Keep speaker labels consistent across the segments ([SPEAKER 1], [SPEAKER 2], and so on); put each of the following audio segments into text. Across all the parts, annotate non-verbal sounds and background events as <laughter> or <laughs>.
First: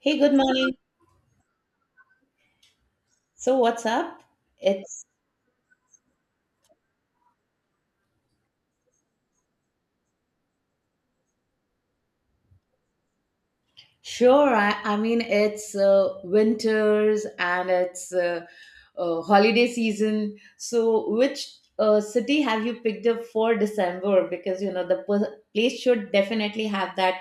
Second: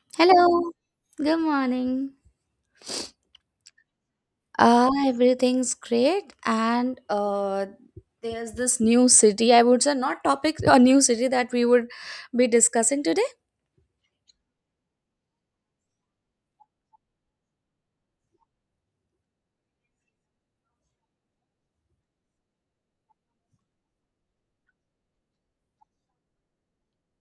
[SPEAKER 1] Hey, good
[SPEAKER 2] Hello,
[SPEAKER 1] morning.
[SPEAKER 2] good morning.
[SPEAKER 1] So, what's up? It's
[SPEAKER 2] Everything's great, and there's this new city. I would say not topic or new city that we would be discussing today.
[SPEAKER 1] sure. I mean, it's winters, and it's holiday season. So, which city have you picked up for December? Because you know the place should definitely have that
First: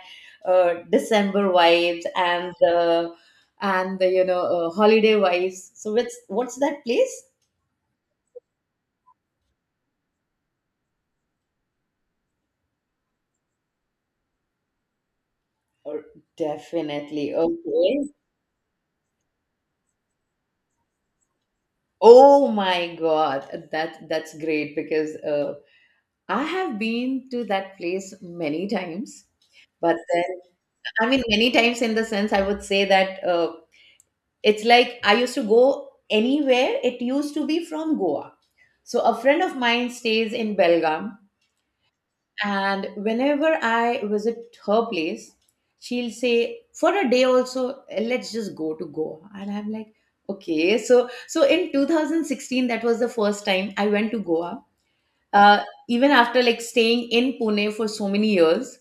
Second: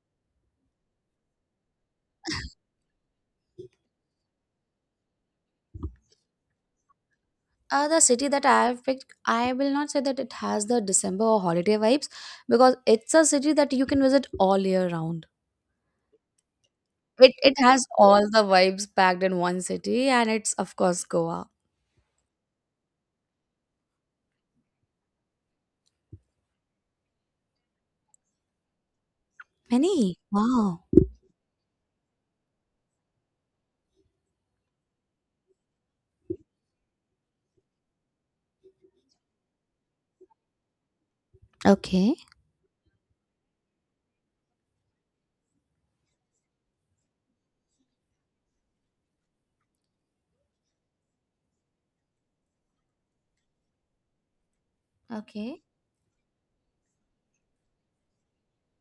[SPEAKER 1] December vibes, and the you know holiday vibes. So, what's that place?
[SPEAKER 2] The city that I have picked, I will not say that it has the December or holiday vibes because it's a city that you can visit all year round.
[SPEAKER 1] Oh, definitely.
[SPEAKER 2] It has
[SPEAKER 1] Okay.
[SPEAKER 2] all the vibes packed in one city, and it's of course Goa.
[SPEAKER 1] Oh my God, that's great, because I have been to that place many times, but
[SPEAKER 2] Many
[SPEAKER 1] then,
[SPEAKER 2] wow.
[SPEAKER 1] I mean, many times in the sense I would say that it's like I used to go anywhere. It used to be from Goa. So a friend of mine stays in Belgaum,
[SPEAKER 2] Okay.
[SPEAKER 1] and whenever I visit her place, she'll say, for a day also, let's just go to Goa. And I'm like, okay. So, in 2016, that was the first time I went to Goa,
[SPEAKER 2] Okay.
[SPEAKER 1] uh, even after like staying in Pune for so many years,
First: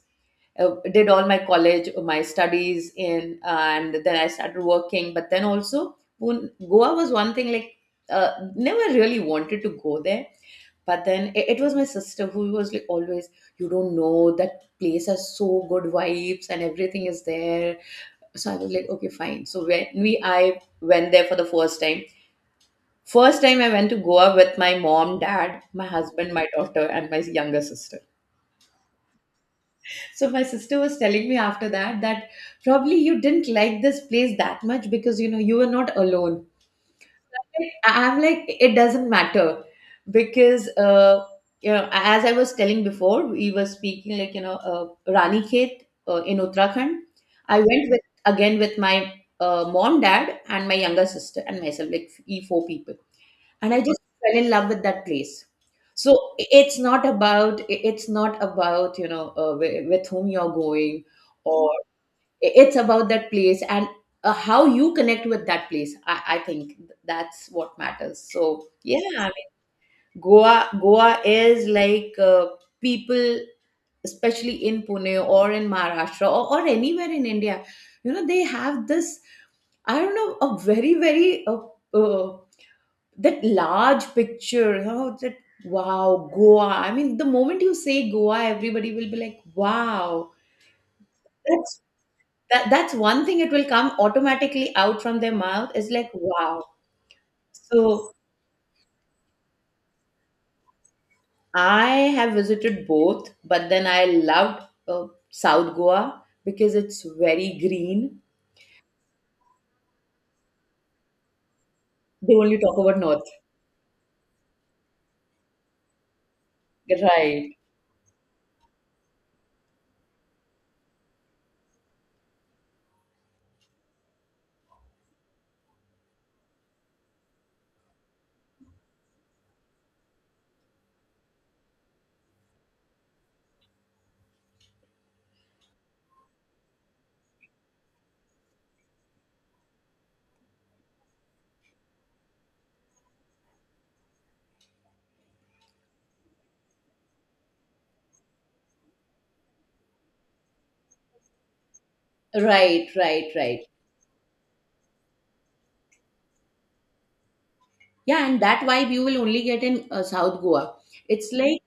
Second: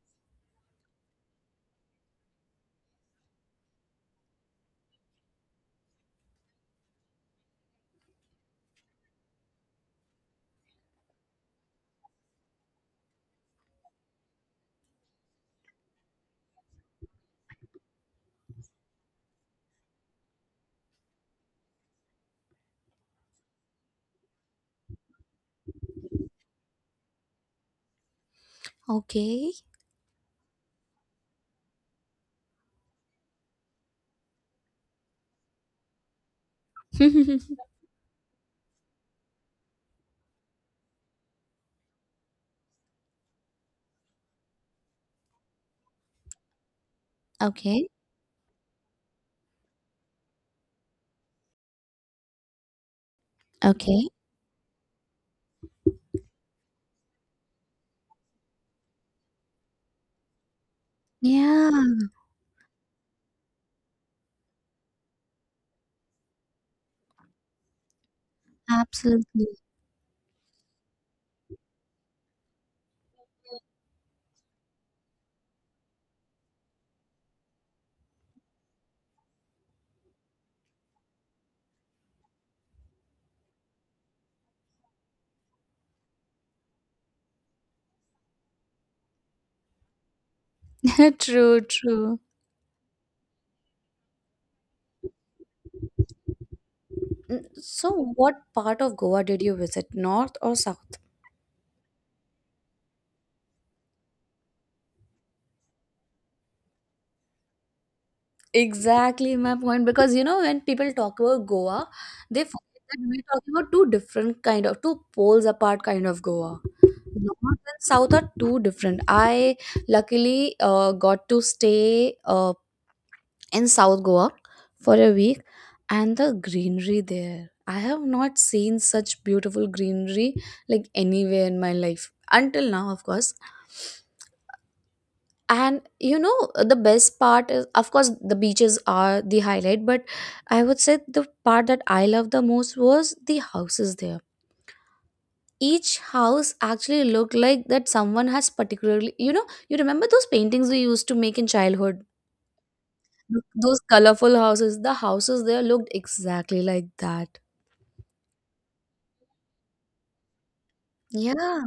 [SPEAKER 1] did all my college, my studies in, and then I started working. But then also, Pune, Goa was one thing like never really wanted to go there. But then it was my sister who was like, always, you don't know that place has so good vibes and everything is there. So I was like, okay, fine. So when we I went there for the first time. First time I went to Goa with my mom, dad, my husband, my daughter, and my younger sister.
[SPEAKER 2] Okay.
[SPEAKER 1] So my sister was telling me after that, probably you didn't like this place that much because you know you were not alone.
[SPEAKER 2] <laughs>
[SPEAKER 1] I'm like, it doesn't matter, because you know, as I was telling before we were speaking, like, you know, Rani Khet, in Uttarakhand. I
[SPEAKER 2] okay.
[SPEAKER 1] went with, again, with my mom, dad, and my younger sister and myself, like e four people, and I just
[SPEAKER 2] Okay.
[SPEAKER 1] fell in love with that place. So, it's not about, you know, with whom you're going, or
[SPEAKER 2] Yeah,
[SPEAKER 1] it's about that place and how you connect with that place. I think that's what matters, so yeah. I
[SPEAKER 2] absolutely.
[SPEAKER 1] mean, Goa is like people, especially in Pune or in Maharashtra, or anywhere in India, you know, they have this, I don't know, a very, very uh, that large picture, you know, that, wow, Goa. I mean, the moment you say Goa, everybody will be like, wow.
[SPEAKER 2] <laughs> True,
[SPEAKER 1] That's,
[SPEAKER 2] true.
[SPEAKER 1] that's one thing, it will come automatically out from their mouth, is like, wow.
[SPEAKER 2] So,
[SPEAKER 1] So
[SPEAKER 2] what part of Goa did you visit, north or south?
[SPEAKER 1] I have visited both, but then I loved South Goa because it's very green.
[SPEAKER 2] Exactly my point, because you know when people talk about Goa,
[SPEAKER 1] They
[SPEAKER 2] they
[SPEAKER 1] only talk
[SPEAKER 2] forget that
[SPEAKER 1] about
[SPEAKER 2] we're
[SPEAKER 1] North.
[SPEAKER 2] talking about two different kind of, two poles apart kind of Goa. North
[SPEAKER 1] Right.
[SPEAKER 2] and South are two different. I luckily got to stay in South Goa for a week, and the greenery there. I have not seen such beautiful greenery like anywhere in my life until now, of course. And you know, the best part is, of course, the beaches are the highlight, but I would say the part that I love the most was the houses there. Each house actually looked like that someone has particularly, you know, you remember those paintings we used to make in childhood.
[SPEAKER 1] Right, right, right.
[SPEAKER 2] Those colorful houses, the houses there looked exactly like that.
[SPEAKER 1] Yeah, and that vibe you will only get in South Goa. It's
[SPEAKER 2] Yeah.
[SPEAKER 1] like,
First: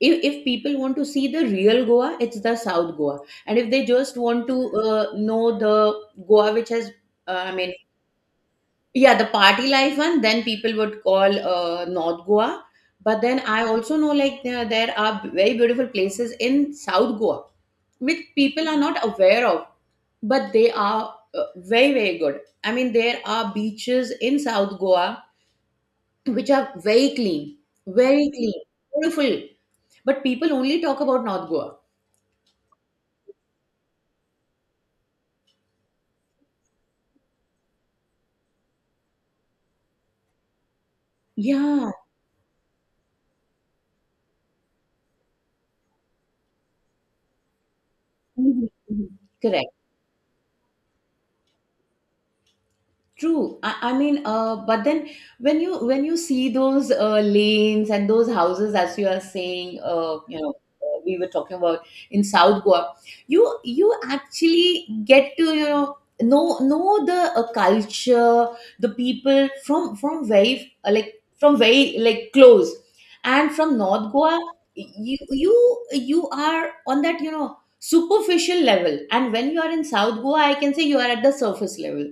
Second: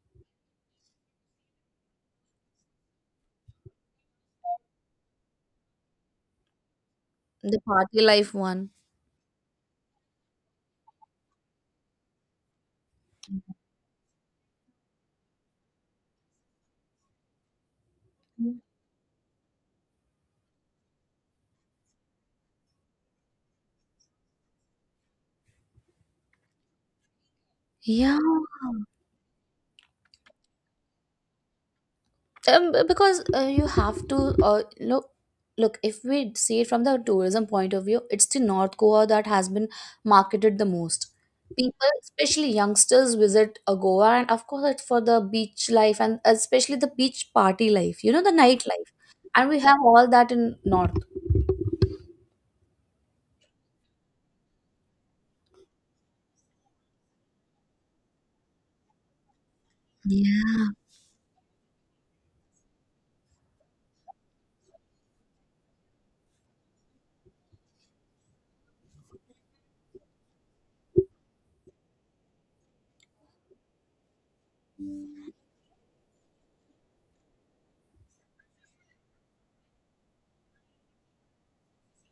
[SPEAKER 1] if people want to see the real Goa, it's the South Goa, and if they just want to know the Goa which has uh, i
[SPEAKER 2] The
[SPEAKER 1] mean
[SPEAKER 2] party life one.
[SPEAKER 1] yeah, the party life one, then people would call North Goa. But then, I also know like, there are very beautiful places in South Goa which people are not aware of, but they are uh, very, very good. I mean, there are beaches in South Goa which are very clean,
[SPEAKER 2] Yeah.
[SPEAKER 1] very clean, beautiful, but people only talk about North Goa.
[SPEAKER 2] Because you have to uh, look look, if we see it from the tourism point of view, it's the north goa that has been marketed the most. People
[SPEAKER 1] Yeah.
[SPEAKER 2] especially youngsters visit goa, and of course it's for the beach life and especially the beach party life, you know, the
[SPEAKER 1] Mhm,
[SPEAKER 2] nightlife,
[SPEAKER 1] mhm.
[SPEAKER 2] and we
[SPEAKER 1] Correct.
[SPEAKER 2] have all that in north.
[SPEAKER 1] True. I mean, but then, when you see those lanes and those houses, as you are saying, you know,
[SPEAKER 2] Yeah.
[SPEAKER 1] we were talking about, in South Goa, you actually get to, you know the culture, the people, from very like, from very like close, and from North Goa, you are on that, you know, superficial level, and when you are in South Goa, I can say you are at the surface level.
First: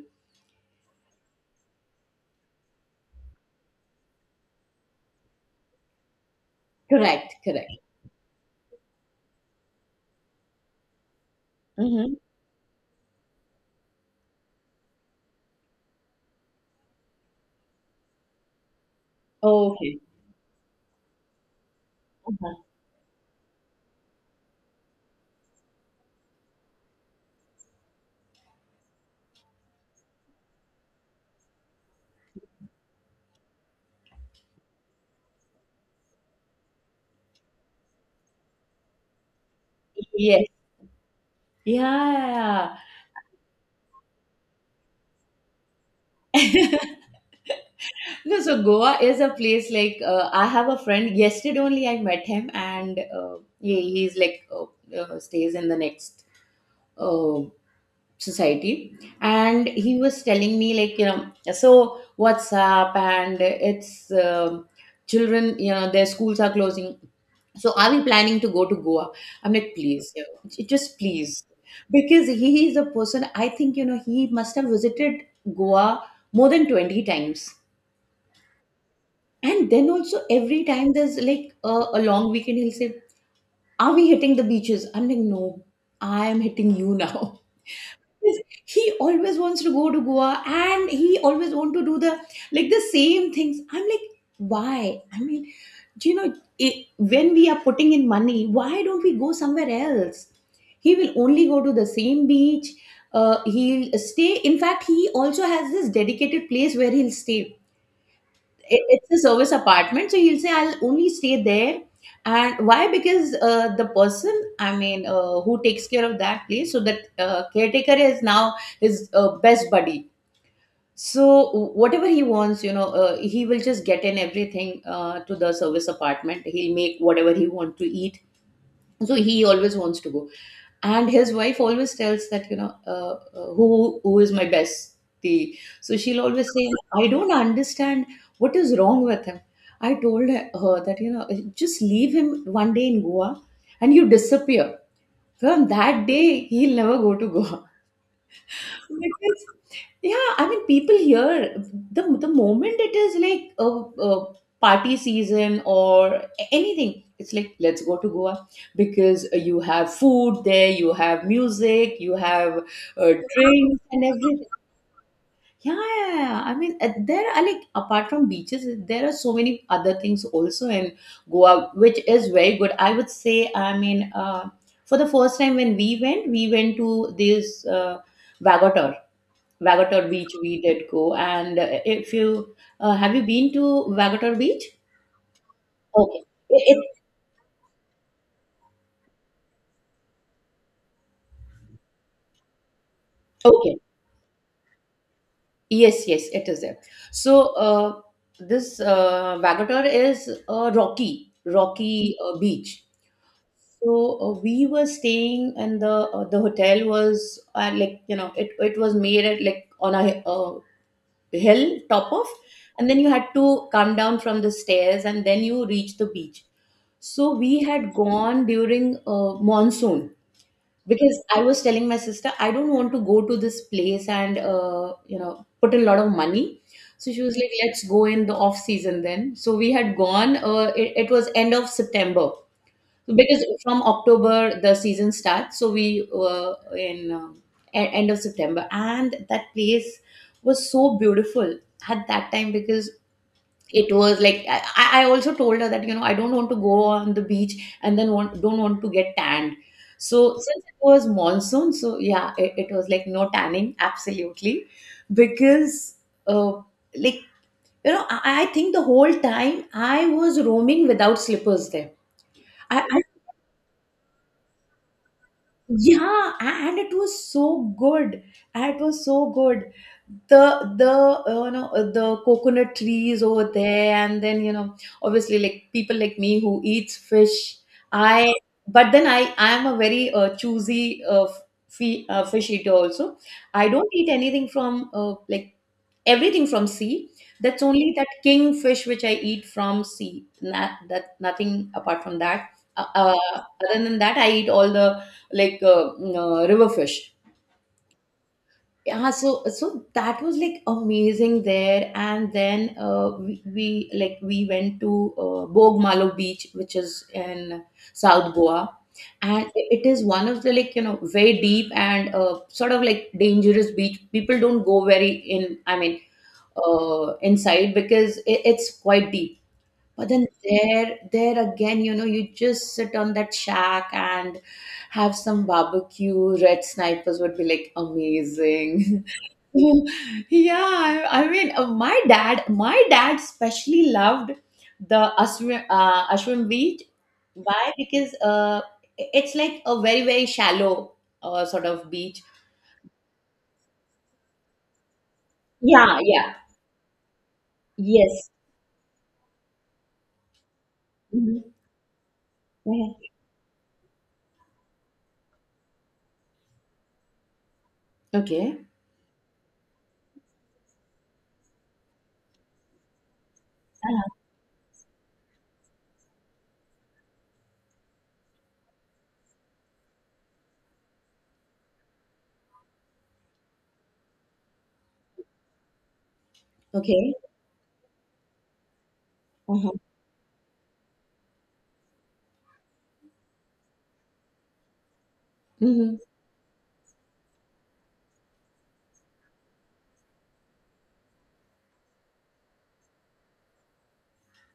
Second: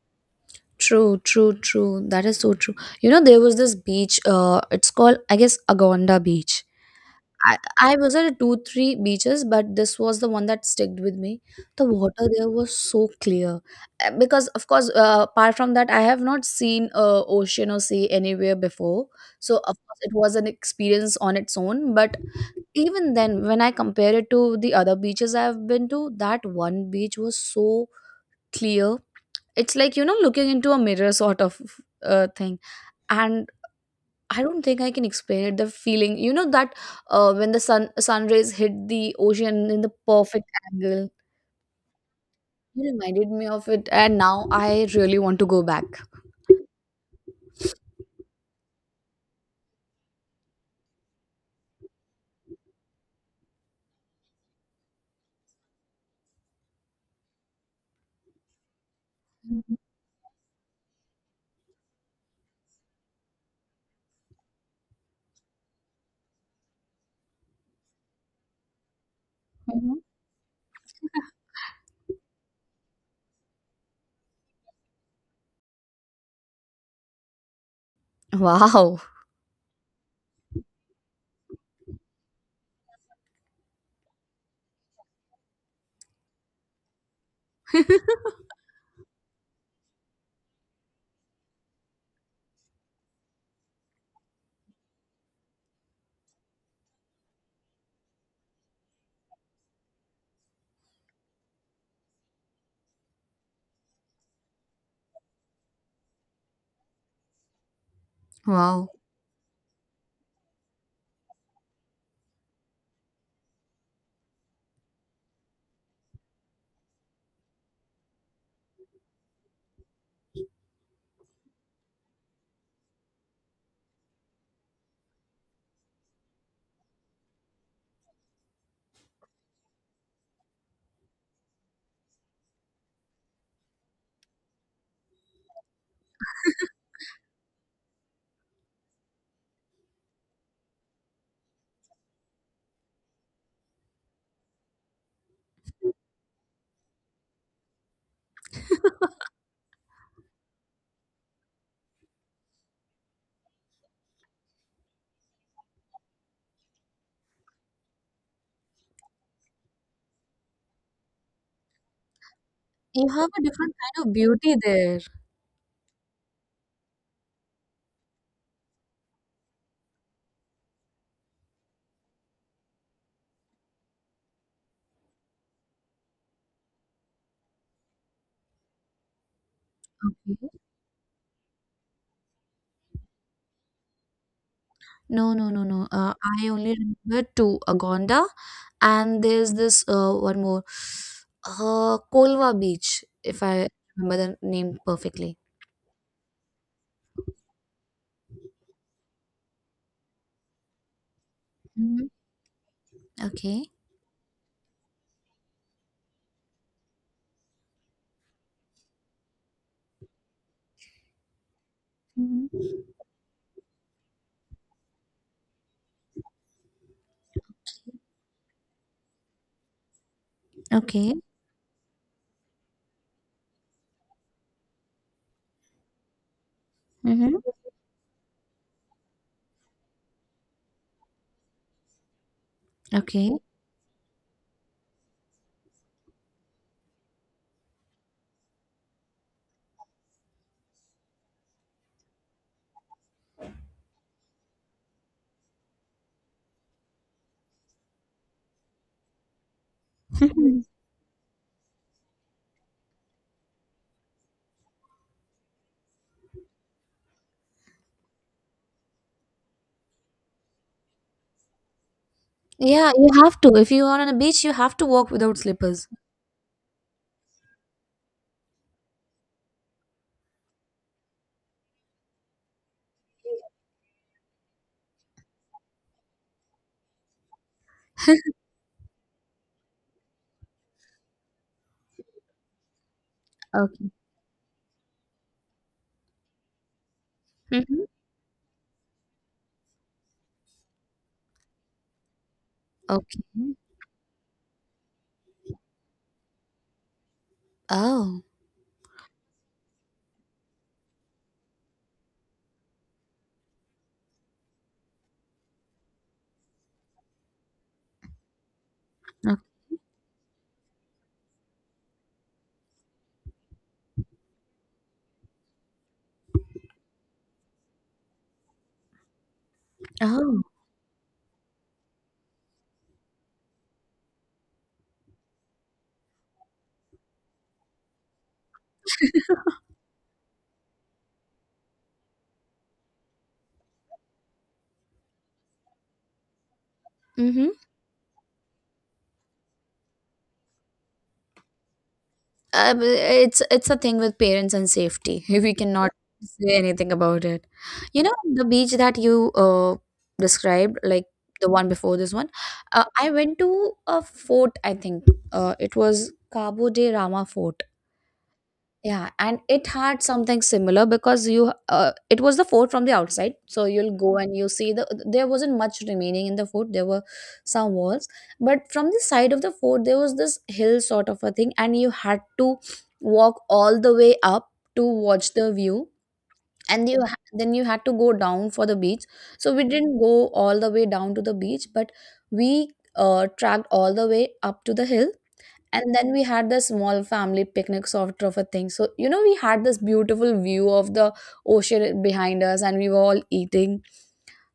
[SPEAKER 2] True, true, true. That is so true. You know, there was this beach, it's called, I guess, Agonda Beach.
[SPEAKER 1] Correct,
[SPEAKER 2] I,
[SPEAKER 1] correct.
[SPEAKER 2] I was at two, three beaches, but this was the one that sticked with me. The
[SPEAKER 1] Mm-hmm.
[SPEAKER 2] water there was so clear. Because, of course, apart from that, I have not seen ocean or sea anywhere before. So, of course,
[SPEAKER 1] Okay.
[SPEAKER 2] it was an experience on its own. But
[SPEAKER 1] Uh-huh.
[SPEAKER 2] even then, when I compare it to the other beaches I've been to, that one beach was so clear. It's like, you know, looking into a mirror sort of thing. And I don't think I can explain it. The feeling, you know, that when the sun rays hit the ocean in the
[SPEAKER 1] Yes.
[SPEAKER 2] perfect angle,
[SPEAKER 1] Yeah.
[SPEAKER 2] you reminded me of it. And now I really want to go back.
[SPEAKER 1] <laughs> No, so Goa is a place like, I have a friend. Yesterday only I met him, and he's like, stays in the next uh, society, and
[SPEAKER 2] Mhm.
[SPEAKER 1] he was telling me, like, you know, so, WhatsApp, and it's, children, you know, their schools are closing, so are we planning to go to Goa? I'm like, please, you know, just, please, because he is a person, I think, you know, he must have visited Goa more than 20 times.
[SPEAKER 2] Wow.
[SPEAKER 1] And then also, every time there's like a long weekend, he'll say, are we hitting the beaches? I'm like, no, I am hitting you <laughs> now. Yes, he always wants to go to Goa, and he always want to do the, like, the same things. I'm like, why? I mean, do you know it, when we are putting in money, why don't we go somewhere else? He will only go to the same beach. He'll stay. In fact, he also has this dedicated place where he'll stay. it,
[SPEAKER 2] Wow.
[SPEAKER 1] it's a service apartment, so he'll say, I'll only stay there. And why? Because the person, I mean, who takes care of that place, so that caretaker is now his best buddy. So, whatever he wants, you know, he will just get in everything to the service apartment. He'll make whatever he want to eat. So, he always wants to go, and his wife always tells that, you know, who is my bestie, so she'll always say, I don't understand what is wrong with him. I told her that, you know, just leave him one day in Goa and you disappear. From that day, he'll never go to Goa. Because- yeah, I mean, people here, the moment it is like a party season or anything, it's like, let's go to Goa, because you have food there, you have music, you have
[SPEAKER 2] You have a different
[SPEAKER 1] drinks, and
[SPEAKER 2] kind of
[SPEAKER 1] everything.
[SPEAKER 2] beauty there.
[SPEAKER 1] Yeah, yeah, yeah. I mean, there are, like, apart from beaches, there are so many other things also in Goa, which is very good. I would say, I mean, for the first time when we went to this Vagotur Vagator Beach, we did go. And if you, have you been to Vagator Beach?
[SPEAKER 2] No, no, no, no.
[SPEAKER 1] Okay.
[SPEAKER 2] I only
[SPEAKER 1] It, it-
[SPEAKER 2] remember two, Agonda, and there's this one more, Kolwa Beach, if I
[SPEAKER 1] okay.
[SPEAKER 2] remember the name perfectly.
[SPEAKER 1] Yes, yes, it is there. So this Vagator is a rocky,
[SPEAKER 2] Mhm.
[SPEAKER 1] rocky beach.
[SPEAKER 2] Okay.
[SPEAKER 1] So we were staying, and the hotel was like, you know, it was made at, like, on a hill top of,
[SPEAKER 2] Mhm.
[SPEAKER 1] and then you had to come down from the stairs, and then you reach the beach. So we had gone during monsoon,
[SPEAKER 2] Okay.
[SPEAKER 1] because I was telling my sister, I don't want to go to this place and you know, put a lot of money. So she was
[SPEAKER 2] Mhm.
[SPEAKER 1] like, "Let's go in the off season then." So we had gone. It was end of September. So,
[SPEAKER 2] Okay.
[SPEAKER 1] because from October the season starts. So we were in, end of September, and that place was so beautiful at that time, because it was like, I also told her that, you know, I don't want to go on the beach and then, don't want to get tanned. So
[SPEAKER 2] Mhm.
[SPEAKER 1] since it was monsoon, so yeah, it was like, no tanning, absolutely, because uh, like, you know, I think the whole time I was roaming without slippers there.
[SPEAKER 2] Yeah,
[SPEAKER 1] I
[SPEAKER 2] you have to. If you are on a beach, you have to walk without slippers.
[SPEAKER 1] Yeah, and it was so good. It was so good. The you know the coconut trees over there, and then, you know, obviously, like, people like me who eats fish. I But then, I am a very choosy, fi fish eater also. I don't
[SPEAKER 2] Okay.
[SPEAKER 1] eat anything from, like, everything from sea. That's
[SPEAKER 2] Mhm.
[SPEAKER 1] only that kingfish which I eat from sea. Not, that, nothing apart from that. Uh,
[SPEAKER 2] Okay.
[SPEAKER 1] uh, Other than that, I eat all the, like, river fish.
[SPEAKER 2] Oh.
[SPEAKER 1] Yeah, so that was like amazing there, and then we went to Bogmalo Beach, which is in South Goa,
[SPEAKER 2] Okay.
[SPEAKER 1] and it is one of the, like, you know, very deep and sort of like dangerous beach. People don't go very in. I mean, inside, because it's quite deep, but then,
[SPEAKER 2] Oh.
[SPEAKER 1] there again, you know, you just sit on that shack and have some barbecue. Red snipers would be like amazing. <laughs>
[SPEAKER 2] <laughs>
[SPEAKER 1] Yeah, I mean, my dad especially loved the Ashwin Beach.
[SPEAKER 2] Mm-hmm.
[SPEAKER 1] Why? Because it's like a very, very shallow sort of beach.
[SPEAKER 2] It's a thing with parents and safety. <laughs> We cannot
[SPEAKER 1] Yeah, yeah,
[SPEAKER 2] say anything about it. You know
[SPEAKER 1] yes.
[SPEAKER 2] the beach that you described, like the
[SPEAKER 1] Mhm.
[SPEAKER 2] one before this one, I
[SPEAKER 1] Okay,
[SPEAKER 2] went to a fort, I think it was Cabo de Rama Fort.
[SPEAKER 1] okay,
[SPEAKER 2] Yeah, and it had something similar, because you it was the fort from the outside. So you'll go and you see the, there wasn't much remaining in the fort. There were some walls, but from the side of the fort there was this hill sort of a thing, and you had to walk all the way up to watch the view. And you
[SPEAKER 1] okay.
[SPEAKER 2] then you had to go down for the beach. So we
[SPEAKER 1] Uh-huh.
[SPEAKER 2] didn't go all the way down to the beach, but we tracked all the way up to the hill, and
[SPEAKER 1] Mhm.
[SPEAKER 2] then we had the small family picnic sort of a thing. So you know, we had this beautiful view of the ocean behind us and we were all eating.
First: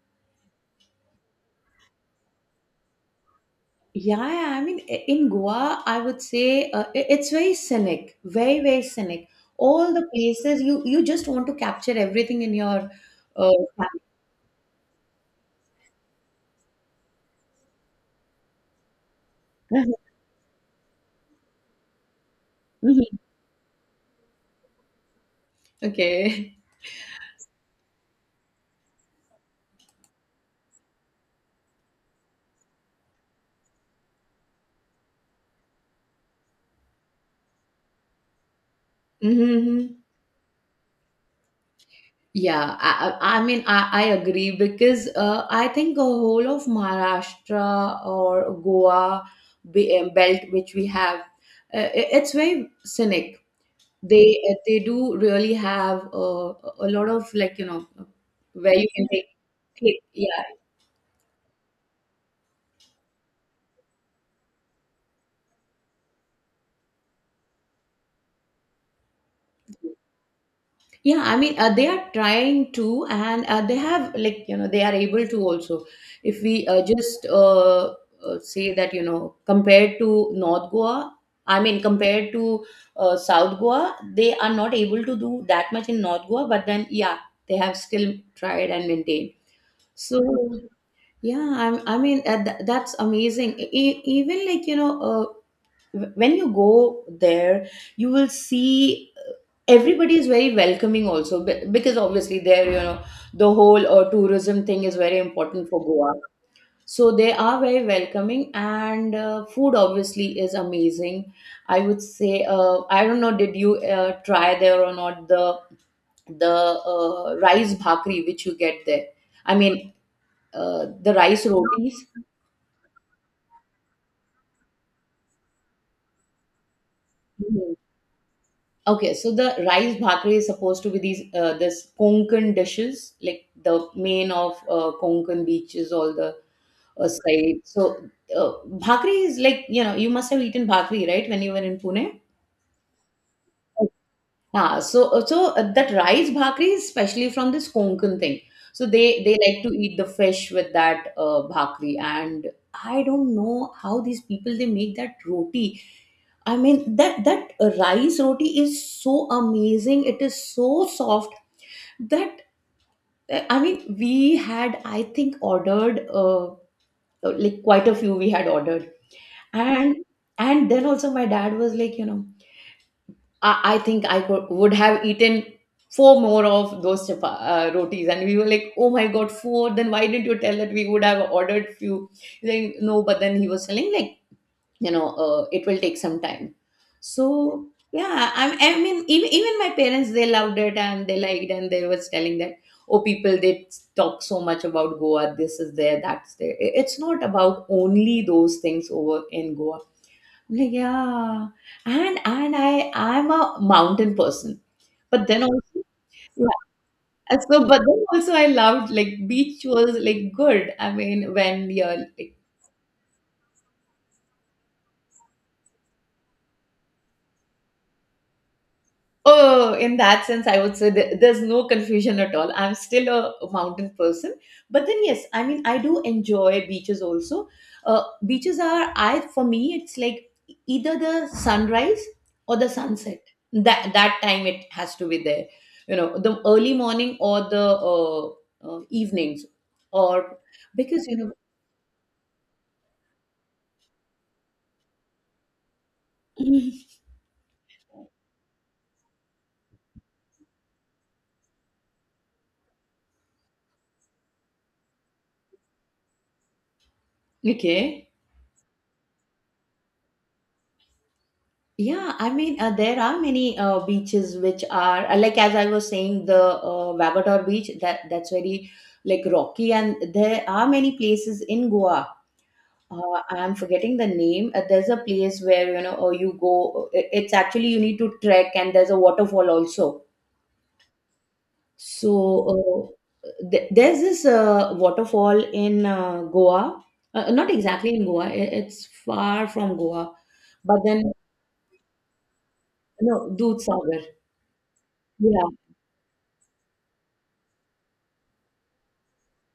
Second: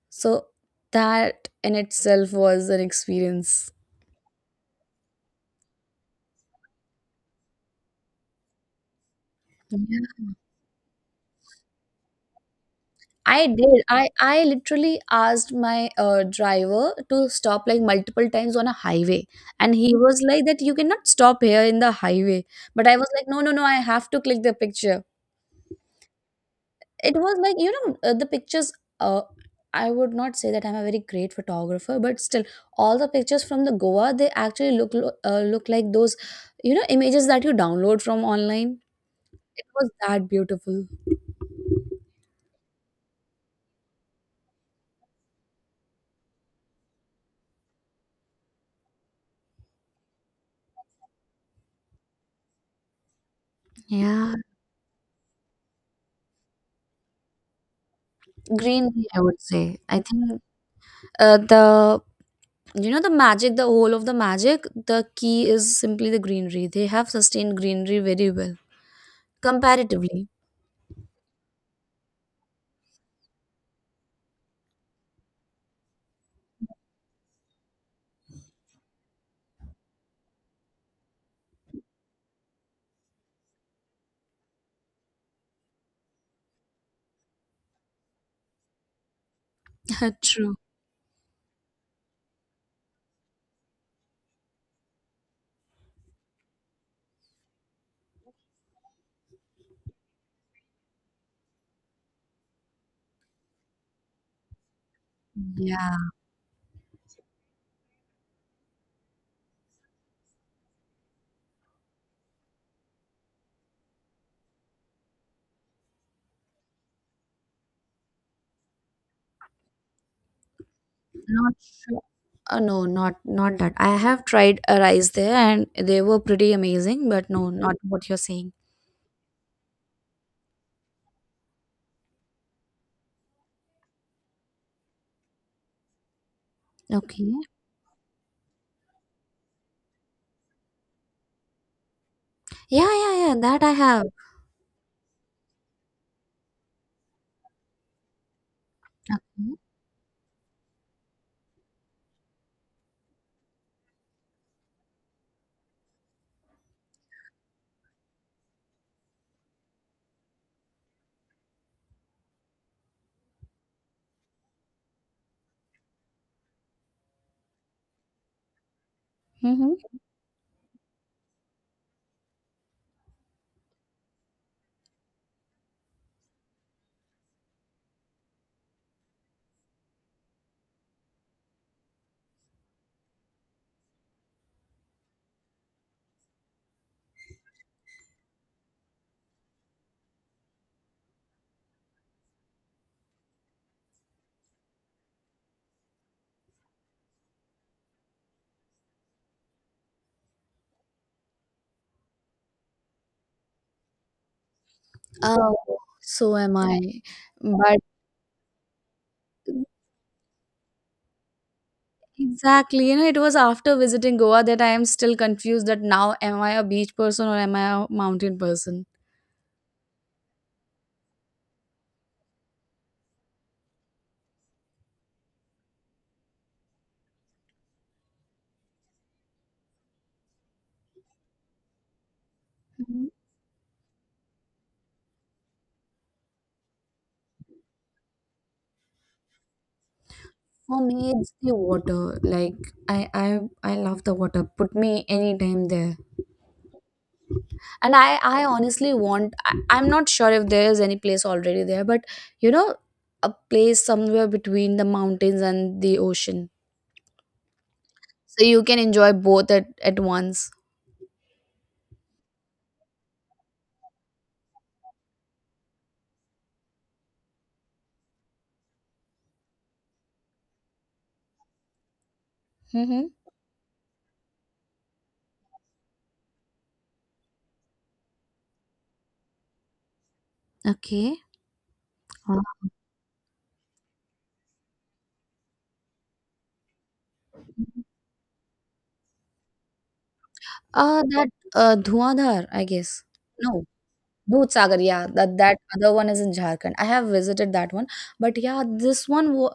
[SPEAKER 2] So that in itself was an experience.
[SPEAKER 1] Yeah, I mean, in Goa, I would say it's very scenic, very, very scenic. All the
[SPEAKER 2] Yeah,
[SPEAKER 1] places, you just want to capture everything in your.
[SPEAKER 2] I
[SPEAKER 1] Uh,
[SPEAKER 2] did. I literally asked my driver to stop like multiple times on a highway,
[SPEAKER 1] <laughs>
[SPEAKER 2] and
[SPEAKER 1] Mhm,
[SPEAKER 2] he was like that you cannot stop here in the highway. But I was
[SPEAKER 1] mhm.
[SPEAKER 2] like, no, no, no, I have to click the picture.
[SPEAKER 1] Okay.
[SPEAKER 2] It was like, you know, the pictures, uh, I would not say that I'm a very great photographer, but still all the pictures from the goa, they actually look like those, you know, images that you download from online. It was
[SPEAKER 1] Mm-hmm.
[SPEAKER 2] that beautiful.
[SPEAKER 1] Yeah, I agree because I think the whole of Maharashtra or Goa belt, which we have, it's very scenic.
[SPEAKER 2] Yeah,
[SPEAKER 1] They do really have a lot of where you
[SPEAKER 2] greenery
[SPEAKER 1] can
[SPEAKER 2] I would say. I
[SPEAKER 1] take.
[SPEAKER 2] think
[SPEAKER 1] Yeah,
[SPEAKER 2] the, you know, the magic, the whole of the magic, the key is simply the greenery. They have sustained greenery very well, comparatively.
[SPEAKER 1] yeah. I mean, they are trying to, and they have they are able to also. If we just say that compared to North Goa, I mean compared to South Goa, they are not able to do that much in North Goa. But then yeah, they have still tried and maintained. So
[SPEAKER 2] <laughs> True.
[SPEAKER 1] yeah, I'm, I mean that's amazing. Even when you go there you will see everybody is very welcoming also because obviously there the whole tourism thing is very important for
[SPEAKER 2] Yeah,
[SPEAKER 1] Goa, so they are very welcoming, and food obviously is amazing. I would say, I don't know, did you try there or not the the rice bhakri which you get there? I mean, uh, the rice
[SPEAKER 2] not sure.
[SPEAKER 1] rotis.
[SPEAKER 2] No, not not that. I have tried a rice there and they were pretty amazing, but no, not what you're saying.
[SPEAKER 1] Okay, so the rice bhakri is supposed to be these this Konkan dishes, like the main of Konkan beaches, all the
[SPEAKER 2] Okay.
[SPEAKER 1] side. So uh, bhakri is you must have eaten bhakri, right, when you were in Pune.
[SPEAKER 2] Yeah, yeah, yeah. That I have.
[SPEAKER 1] Ah, so that rice bhakri is especially from this Konkan thing. So
[SPEAKER 2] Okay.
[SPEAKER 1] they like to eat the fish with that bhakri, and I don't know how these people they make that roti. I mean that rice roti is so amazing. It is so soft that, I mean, we had, I think, ordered like quite a few we had ordered,
[SPEAKER 2] Mm-hmm.
[SPEAKER 1] and and then also my dad was like, I think I could, would have eaten four more of those rotis. And we were like, oh my God, four. Then why didn't you tell that we would have ordered few? He's like, no, but then he was telling like, you know, it will take some time. So yeah, I mean, even, even my parents, they loved it, and they liked, and they was telling that, oh, people, they talk so much about Goa. This is there, that's there. It's not about only those things over in Goa. Yeah, and I, I'm a mountain person, but then
[SPEAKER 2] Oh,
[SPEAKER 1] also
[SPEAKER 2] so
[SPEAKER 1] yeah.
[SPEAKER 2] am I.
[SPEAKER 1] And so
[SPEAKER 2] But
[SPEAKER 1] but then also I loved like beach was like good. I mean, when you're like.
[SPEAKER 2] exactly, you know, it was after visiting Goa that I am still confused that now am I a beach person or am I a mountain person?
[SPEAKER 1] Oh, in that sense, I would say there's no confusion at all. I'm still a mountain person. But then yes, I mean, I do enjoy beaches also. Beaches are, I, for me, it's like either the sunrise or the
[SPEAKER 2] Mm.
[SPEAKER 1] sunset. That that time it has to be there. You know, the early morning or the evenings, or
[SPEAKER 2] For
[SPEAKER 1] because
[SPEAKER 2] me,
[SPEAKER 1] you
[SPEAKER 2] it's the water. Like I love the water. Put me anytime there.
[SPEAKER 1] know.
[SPEAKER 2] And I honestly want I, I'm not sure if there is any place already there, but you know, a place somewhere between the mountains and the ocean,
[SPEAKER 1] <clears throat> <laughs> Okay.
[SPEAKER 2] so you can enjoy both at once.
[SPEAKER 1] Yeah, I mean, there are many beaches which are like, as I was saying, the Vavator Beach, that that's very like rocky, and there are many places in Goa.
[SPEAKER 2] Mm-hmm.
[SPEAKER 1] I am forgetting the name. There's a place where you go. It's actually you need to trek, and there's a waterfall also.
[SPEAKER 2] Okay.
[SPEAKER 1] So
[SPEAKER 2] uh,
[SPEAKER 1] there's this waterfall in Goa. Not exactly in Goa. It's far from Goa, but
[SPEAKER 2] uh
[SPEAKER 1] then
[SPEAKER 2] that uh Dhuandhar. I guess.
[SPEAKER 1] no, Dudh
[SPEAKER 2] No,
[SPEAKER 1] Sagar.
[SPEAKER 2] Dudh Sagar, yeah, that
[SPEAKER 1] Yeah,
[SPEAKER 2] that other one is in Jharkhand. I have visited that one, but yeah, this one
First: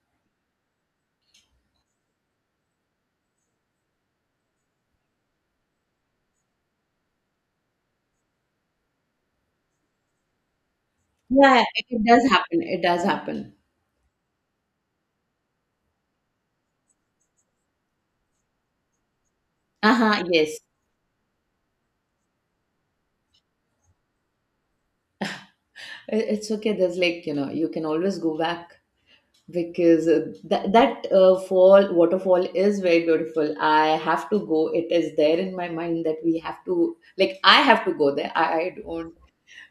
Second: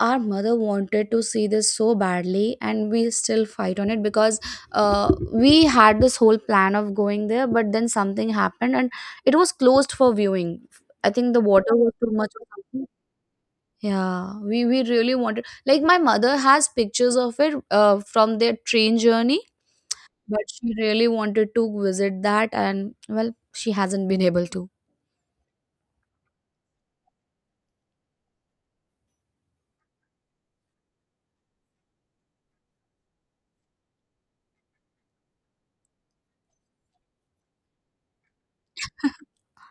[SPEAKER 2] our mother wanted to see this so badly, and we still fight on it because we had this whole plan of going there, but then something happened and it was closed for viewing. I think the
[SPEAKER 1] yeah,
[SPEAKER 2] water
[SPEAKER 1] it
[SPEAKER 2] was
[SPEAKER 1] it
[SPEAKER 2] too
[SPEAKER 1] does
[SPEAKER 2] much or
[SPEAKER 1] happen. It
[SPEAKER 2] something.
[SPEAKER 1] does happen.
[SPEAKER 2] Yeah, we really wanted, like my mother has pictures of it from their train journey,
[SPEAKER 1] Uh-huh,
[SPEAKER 2] but
[SPEAKER 1] yes.
[SPEAKER 2] she really wanted to visit that, and well, she hasn't been able to.
[SPEAKER 1] It's okay. There's like, you know, you can always go back because that fall waterfall is very beautiful. I have to go. It is there in my mind that we have to, like, I have to go there. I don't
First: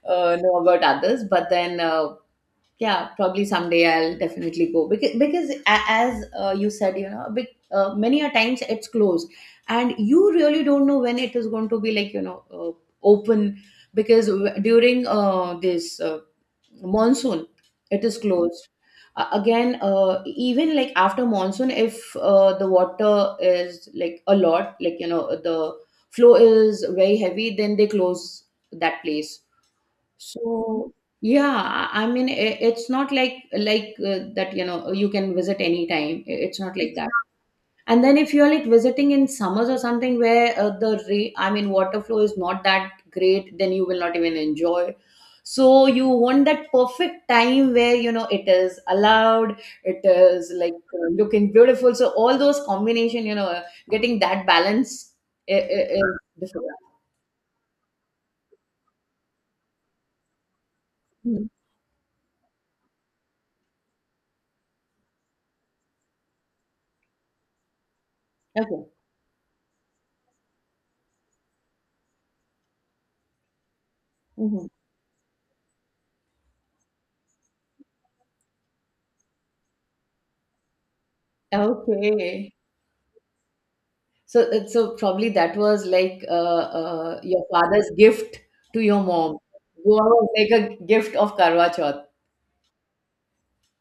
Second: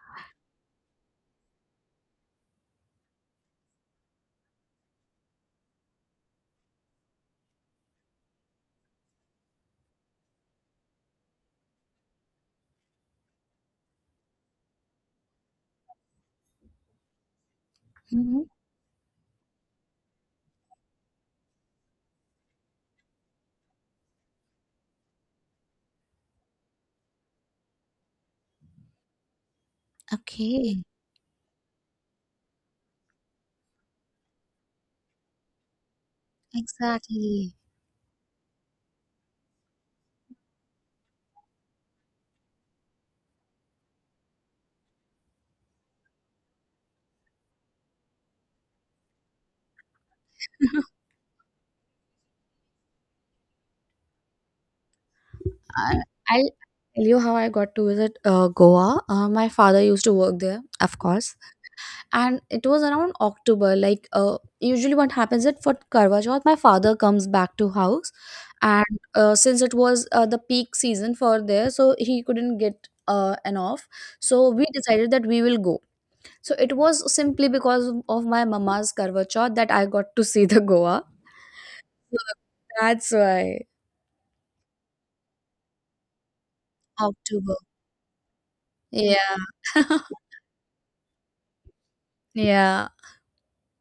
[SPEAKER 1] know about others, but then yeah, probably someday I'll definitely go because as you said, you know, a bit, many a times it's closed, and you really don't know when it is going to be like open because during this monsoon it is
[SPEAKER 2] Mhm.
[SPEAKER 1] closed. Again, even like after monsoon, if the water is like a lot, like the flow is very heavy, then they close that place.
[SPEAKER 2] Okay.
[SPEAKER 1] So yeah, I mean I it's not like that you can visit anytime. It's not like that.
[SPEAKER 2] Exactly.
[SPEAKER 1] And then if you're like visiting in summers or something where I mean water flow is not that great, then you will not even enjoy. So you want that perfect time where it is allowed, it is like
[SPEAKER 2] <laughs>
[SPEAKER 1] looking beautiful. So all those combination, you know, getting that balance is,
[SPEAKER 2] I,
[SPEAKER 1] is
[SPEAKER 2] I'll
[SPEAKER 1] difficult.
[SPEAKER 2] tell you how I got to visit Goa. My father used to work there, of course,
[SPEAKER 1] Mhm.
[SPEAKER 2] and it was around October. Like usually, what happens is for Karwa Chauth, my father comes back to house,
[SPEAKER 1] Okay.
[SPEAKER 2] and since it was the peak season for there, so he couldn't get an off. So we
[SPEAKER 1] Mhm.
[SPEAKER 2] decided that we will go. So it was simply because of my mama's Karwa Chauth that I got to see the Goa. So
[SPEAKER 1] Okay.
[SPEAKER 2] that's why
[SPEAKER 1] So, so probably that was like your
[SPEAKER 2] October.
[SPEAKER 1] father's gift to your
[SPEAKER 2] Yeah.
[SPEAKER 1] mom. Goa
[SPEAKER 2] <laughs>
[SPEAKER 1] was like a gift of Karwa Chauth.
[SPEAKER 2] Yeah.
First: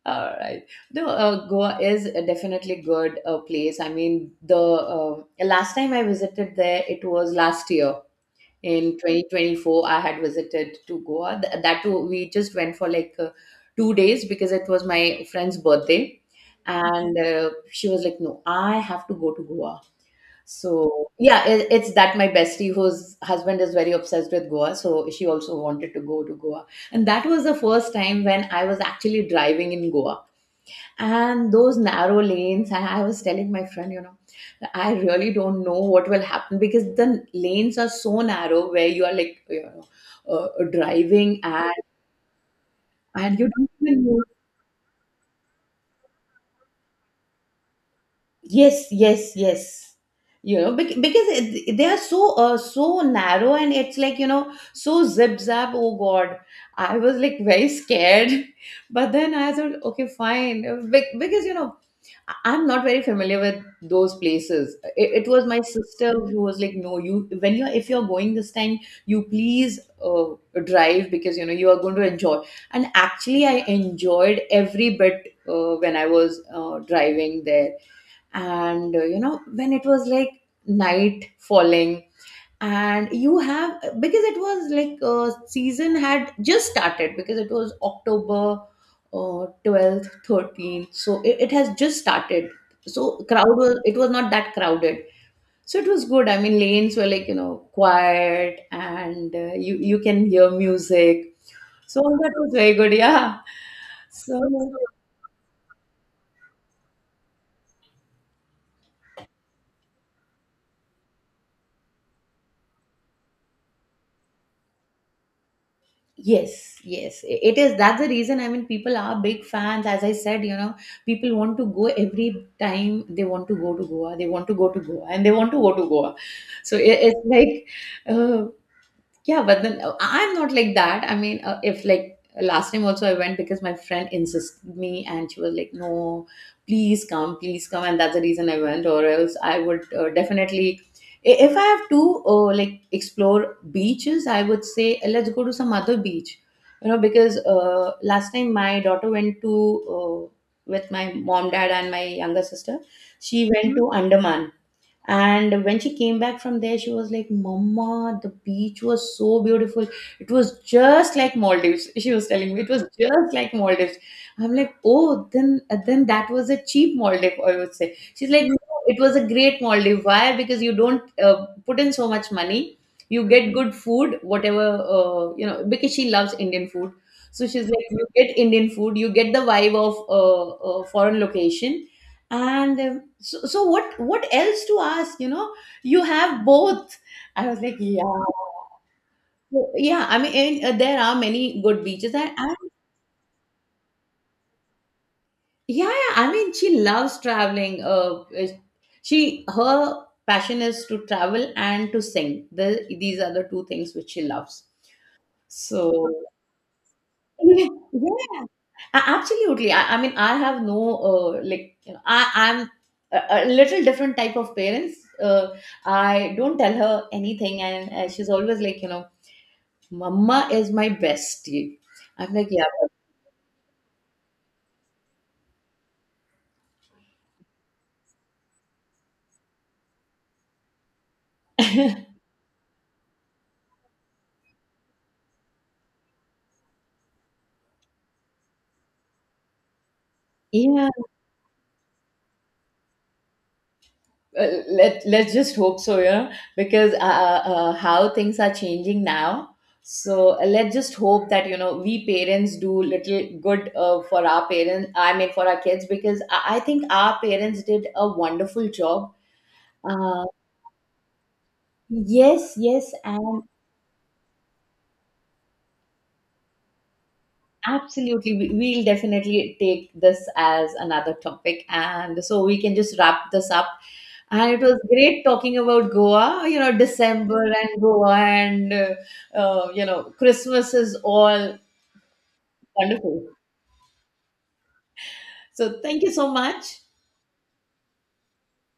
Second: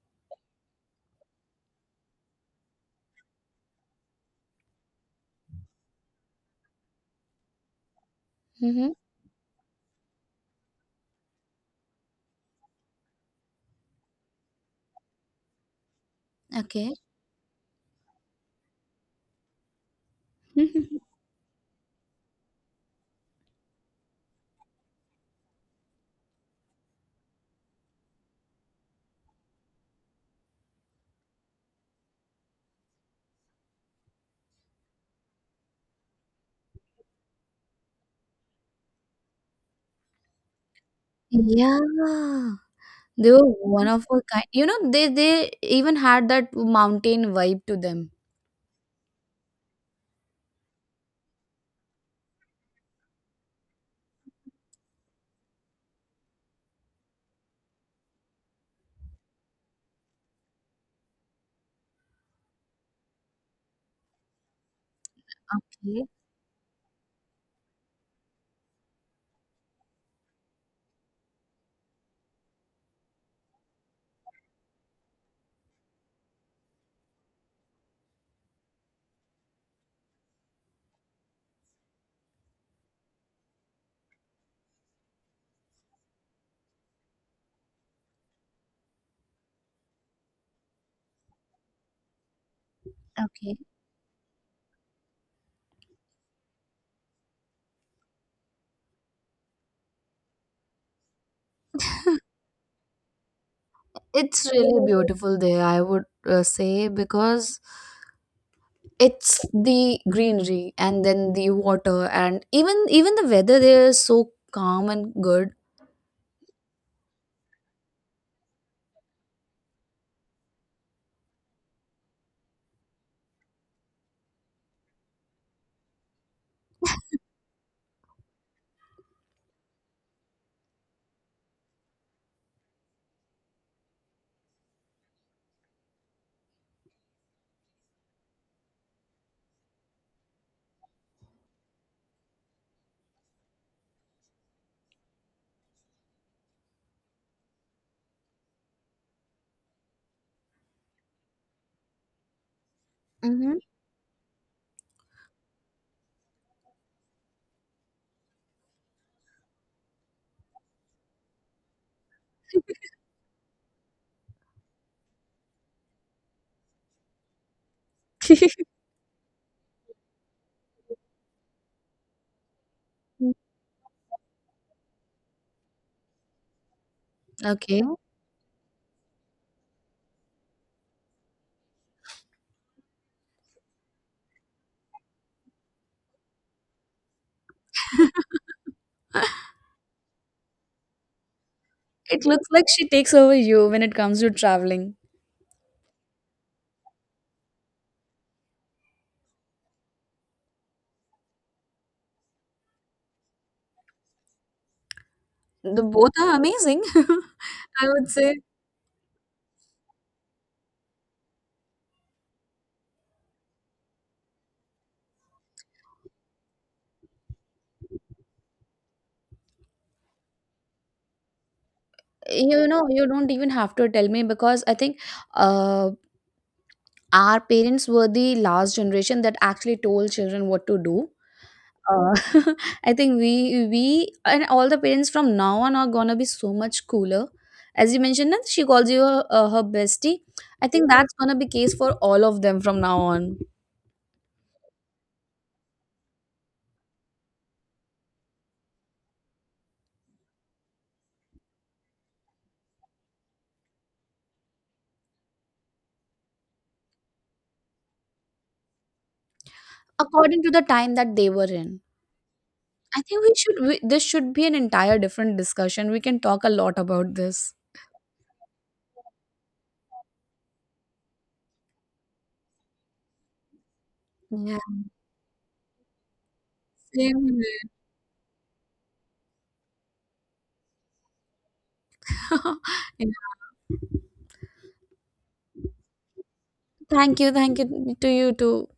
[SPEAKER 1] All right. No, Goa is a definitely good place. I mean, the last time I visited there, it was last year
[SPEAKER 2] Mhm.
[SPEAKER 1] in 2024. I had visited to Goa. That too, we just went for like 2 days because it was my friend's birthday,
[SPEAKER 2] Okay.
[SPEAKER 1] and she was like, "No, I have to go to Goa." So
[SPEAKER 2] <laughs>
[SPEAKER 1] yeah, it, it's that my bestie whose husband is very obsessed with Goa, so she also wanted to go to Goa, and that was the first time when I was actually driving in Goa, and those narrow lanes. And I was telling my friend, you know, I really don't know what will happen because the lanes are so narrow where you are like, driving
[SPEAKER 2] Yeah, they
[SPEAKER 1] and
[SPEAKER 2] were
[SPEAKER 1] you don't
[SPEAKER 2] one
[SPEAKER 1] even
[SPEAKER 2] of
[SPEAKER 1] know.
[SPEAKER 2] a kind. You know, they even had that mountain vibe to them.
[SPEAKER 1] Yes, yes, yes. You know, because they are so so narrow, and it's like you know, so zip zap. Oh God, I was like very scared, <laughs> but then I thought, okay, fine, because you know, I'm not very familiar with those places. It was my
[SPEAKER 2] Okay.
[SPEAKER 1] sister who was like, no, you, when you're, if you're going this time, you please drive because you know you are going to enjoy. And actually, I enjoyed every bit when I was driving there, and you know, when it was like night falling and you have because it was like season had just started because it was October 12th, 13th, so it has just started. So crowd
[SPEAKER 2] Okay.
[SPEAKER 1] was, it was not that crowded, so it was good. I mean, lanes were like quiet, and you you can hear music, so that was very good, yeah. So.
[SPEAKER 2] It's really beautiful there, I would say, because it's the greenery and then the water and even even the weather there is so calm and good.
[SPEAKER 1] Yes, yes, it is. That's the reason. I mean, people are big fans. As I said, you know, people want to go every time, they want to go to Goa. They want to go to Goa, and they want to go to Goa. So it's like, uh, yeah, but then I- I'm not like that. I mean, if like last time also I went because my friend insisted me, and she was like, no, please come, please come. And that's the reason I went, or else I would definitely. If I have to like explore beaches, I would say, "Eh, let's go to some other beach, you know, because last time my daughter went to uh, with my mom, dad, and my younger sister. She
[SPEAKER 2] Mhm.
[SPEAKER 1] went Mhm. to Andaman, and when she came back from there, she was like, Mama, the beach was so beautiful. It was just like Maldives. <laughs> She was telling me it was just like Maldives. I'm like, oh, then that was a cheap Maldive, I would say. She's like, no, it was a great Maldive. Why? Because you don't put in so much money. You get good food, whatever, you know, because she loves Indian food. So she's
[SPEAKER 2] Okay.
[SPEAKER 1] like, you get Indian food, you get the vibe of a foreign location, and so, so what else to ask, you know, you have both. I was like, yeah. So, yeah, I mean, and, there are many good beaches,
[SPEAKER 2] It looks
[SPEAKER 1] and
[SPEAKER 2] like she takes over you when it comes to traveling.
[SPEAKER 1] yeah, yeah, I mean, she loves traveling she, her passion is to travel and to sing, the, these are the two things which she loves,
[SPEAKER 2] The
[SPEAKER 1] so.
[SPEAKER 2] both are amazing, <laughs>
[SPEAKER 1] Yeah,
[SPEAKER 2] I would say.
[SPEAKER 1] yeah. Absolutely. I mean, I have no, I, I'm a little different type of parents. I don't tell her anything, and she's always like, you know, Mama is my bestie. I'm like, yeah,
[SPEAKER 2] You know, you don't even have to tell me, because I think uh, our parents were the last generation that actually told children what to do. uh,
[SPEAKER 1] <laughs>
[SPEAKER 2] <laughs> I think we and all the parents from now on are gonna be so much cooler. As you mentioned that she calls you her, her bestie, I think
[SPEAKER 1] yeah.
[SPEAKER 2] that's gonna be case for all of them from now on,
[SPEAKER 1] Let let's just hope so, you know, because how things are changing now, so let's just hope that you know we parents do little good for our parents, I mean for our kids, because I think our parents did a wonderful job, uh,
[SPEAKER 2] according to the time that they were in.
[SPEAKER 1] yes, yes.
[SPEAKER 2] I think we
[SPEAKER 1] And
[SPEAKER 2] should we, this should be an entire different discussion. We can talk a lot about this.
[SPEAKER 1] absolutely, we'll definitely take this as another topic. And so we can just wrap this up. And
[SPEAKER 2] Yeah,
[SPEAKER 1] it was great talking about Goa, you know,
[SPEAKER 2] same
[SPEAKER 1] December
[SPEAKER 2] here.
[SPEAKER 1] and Goa, and, you know, Christmas is all
[SPEAKER 2] <laughs> Yeah.
[SPEAKER 1] wonderful. So thank you so much.
[SPEAKER 2] Thank you. Thank you to you too.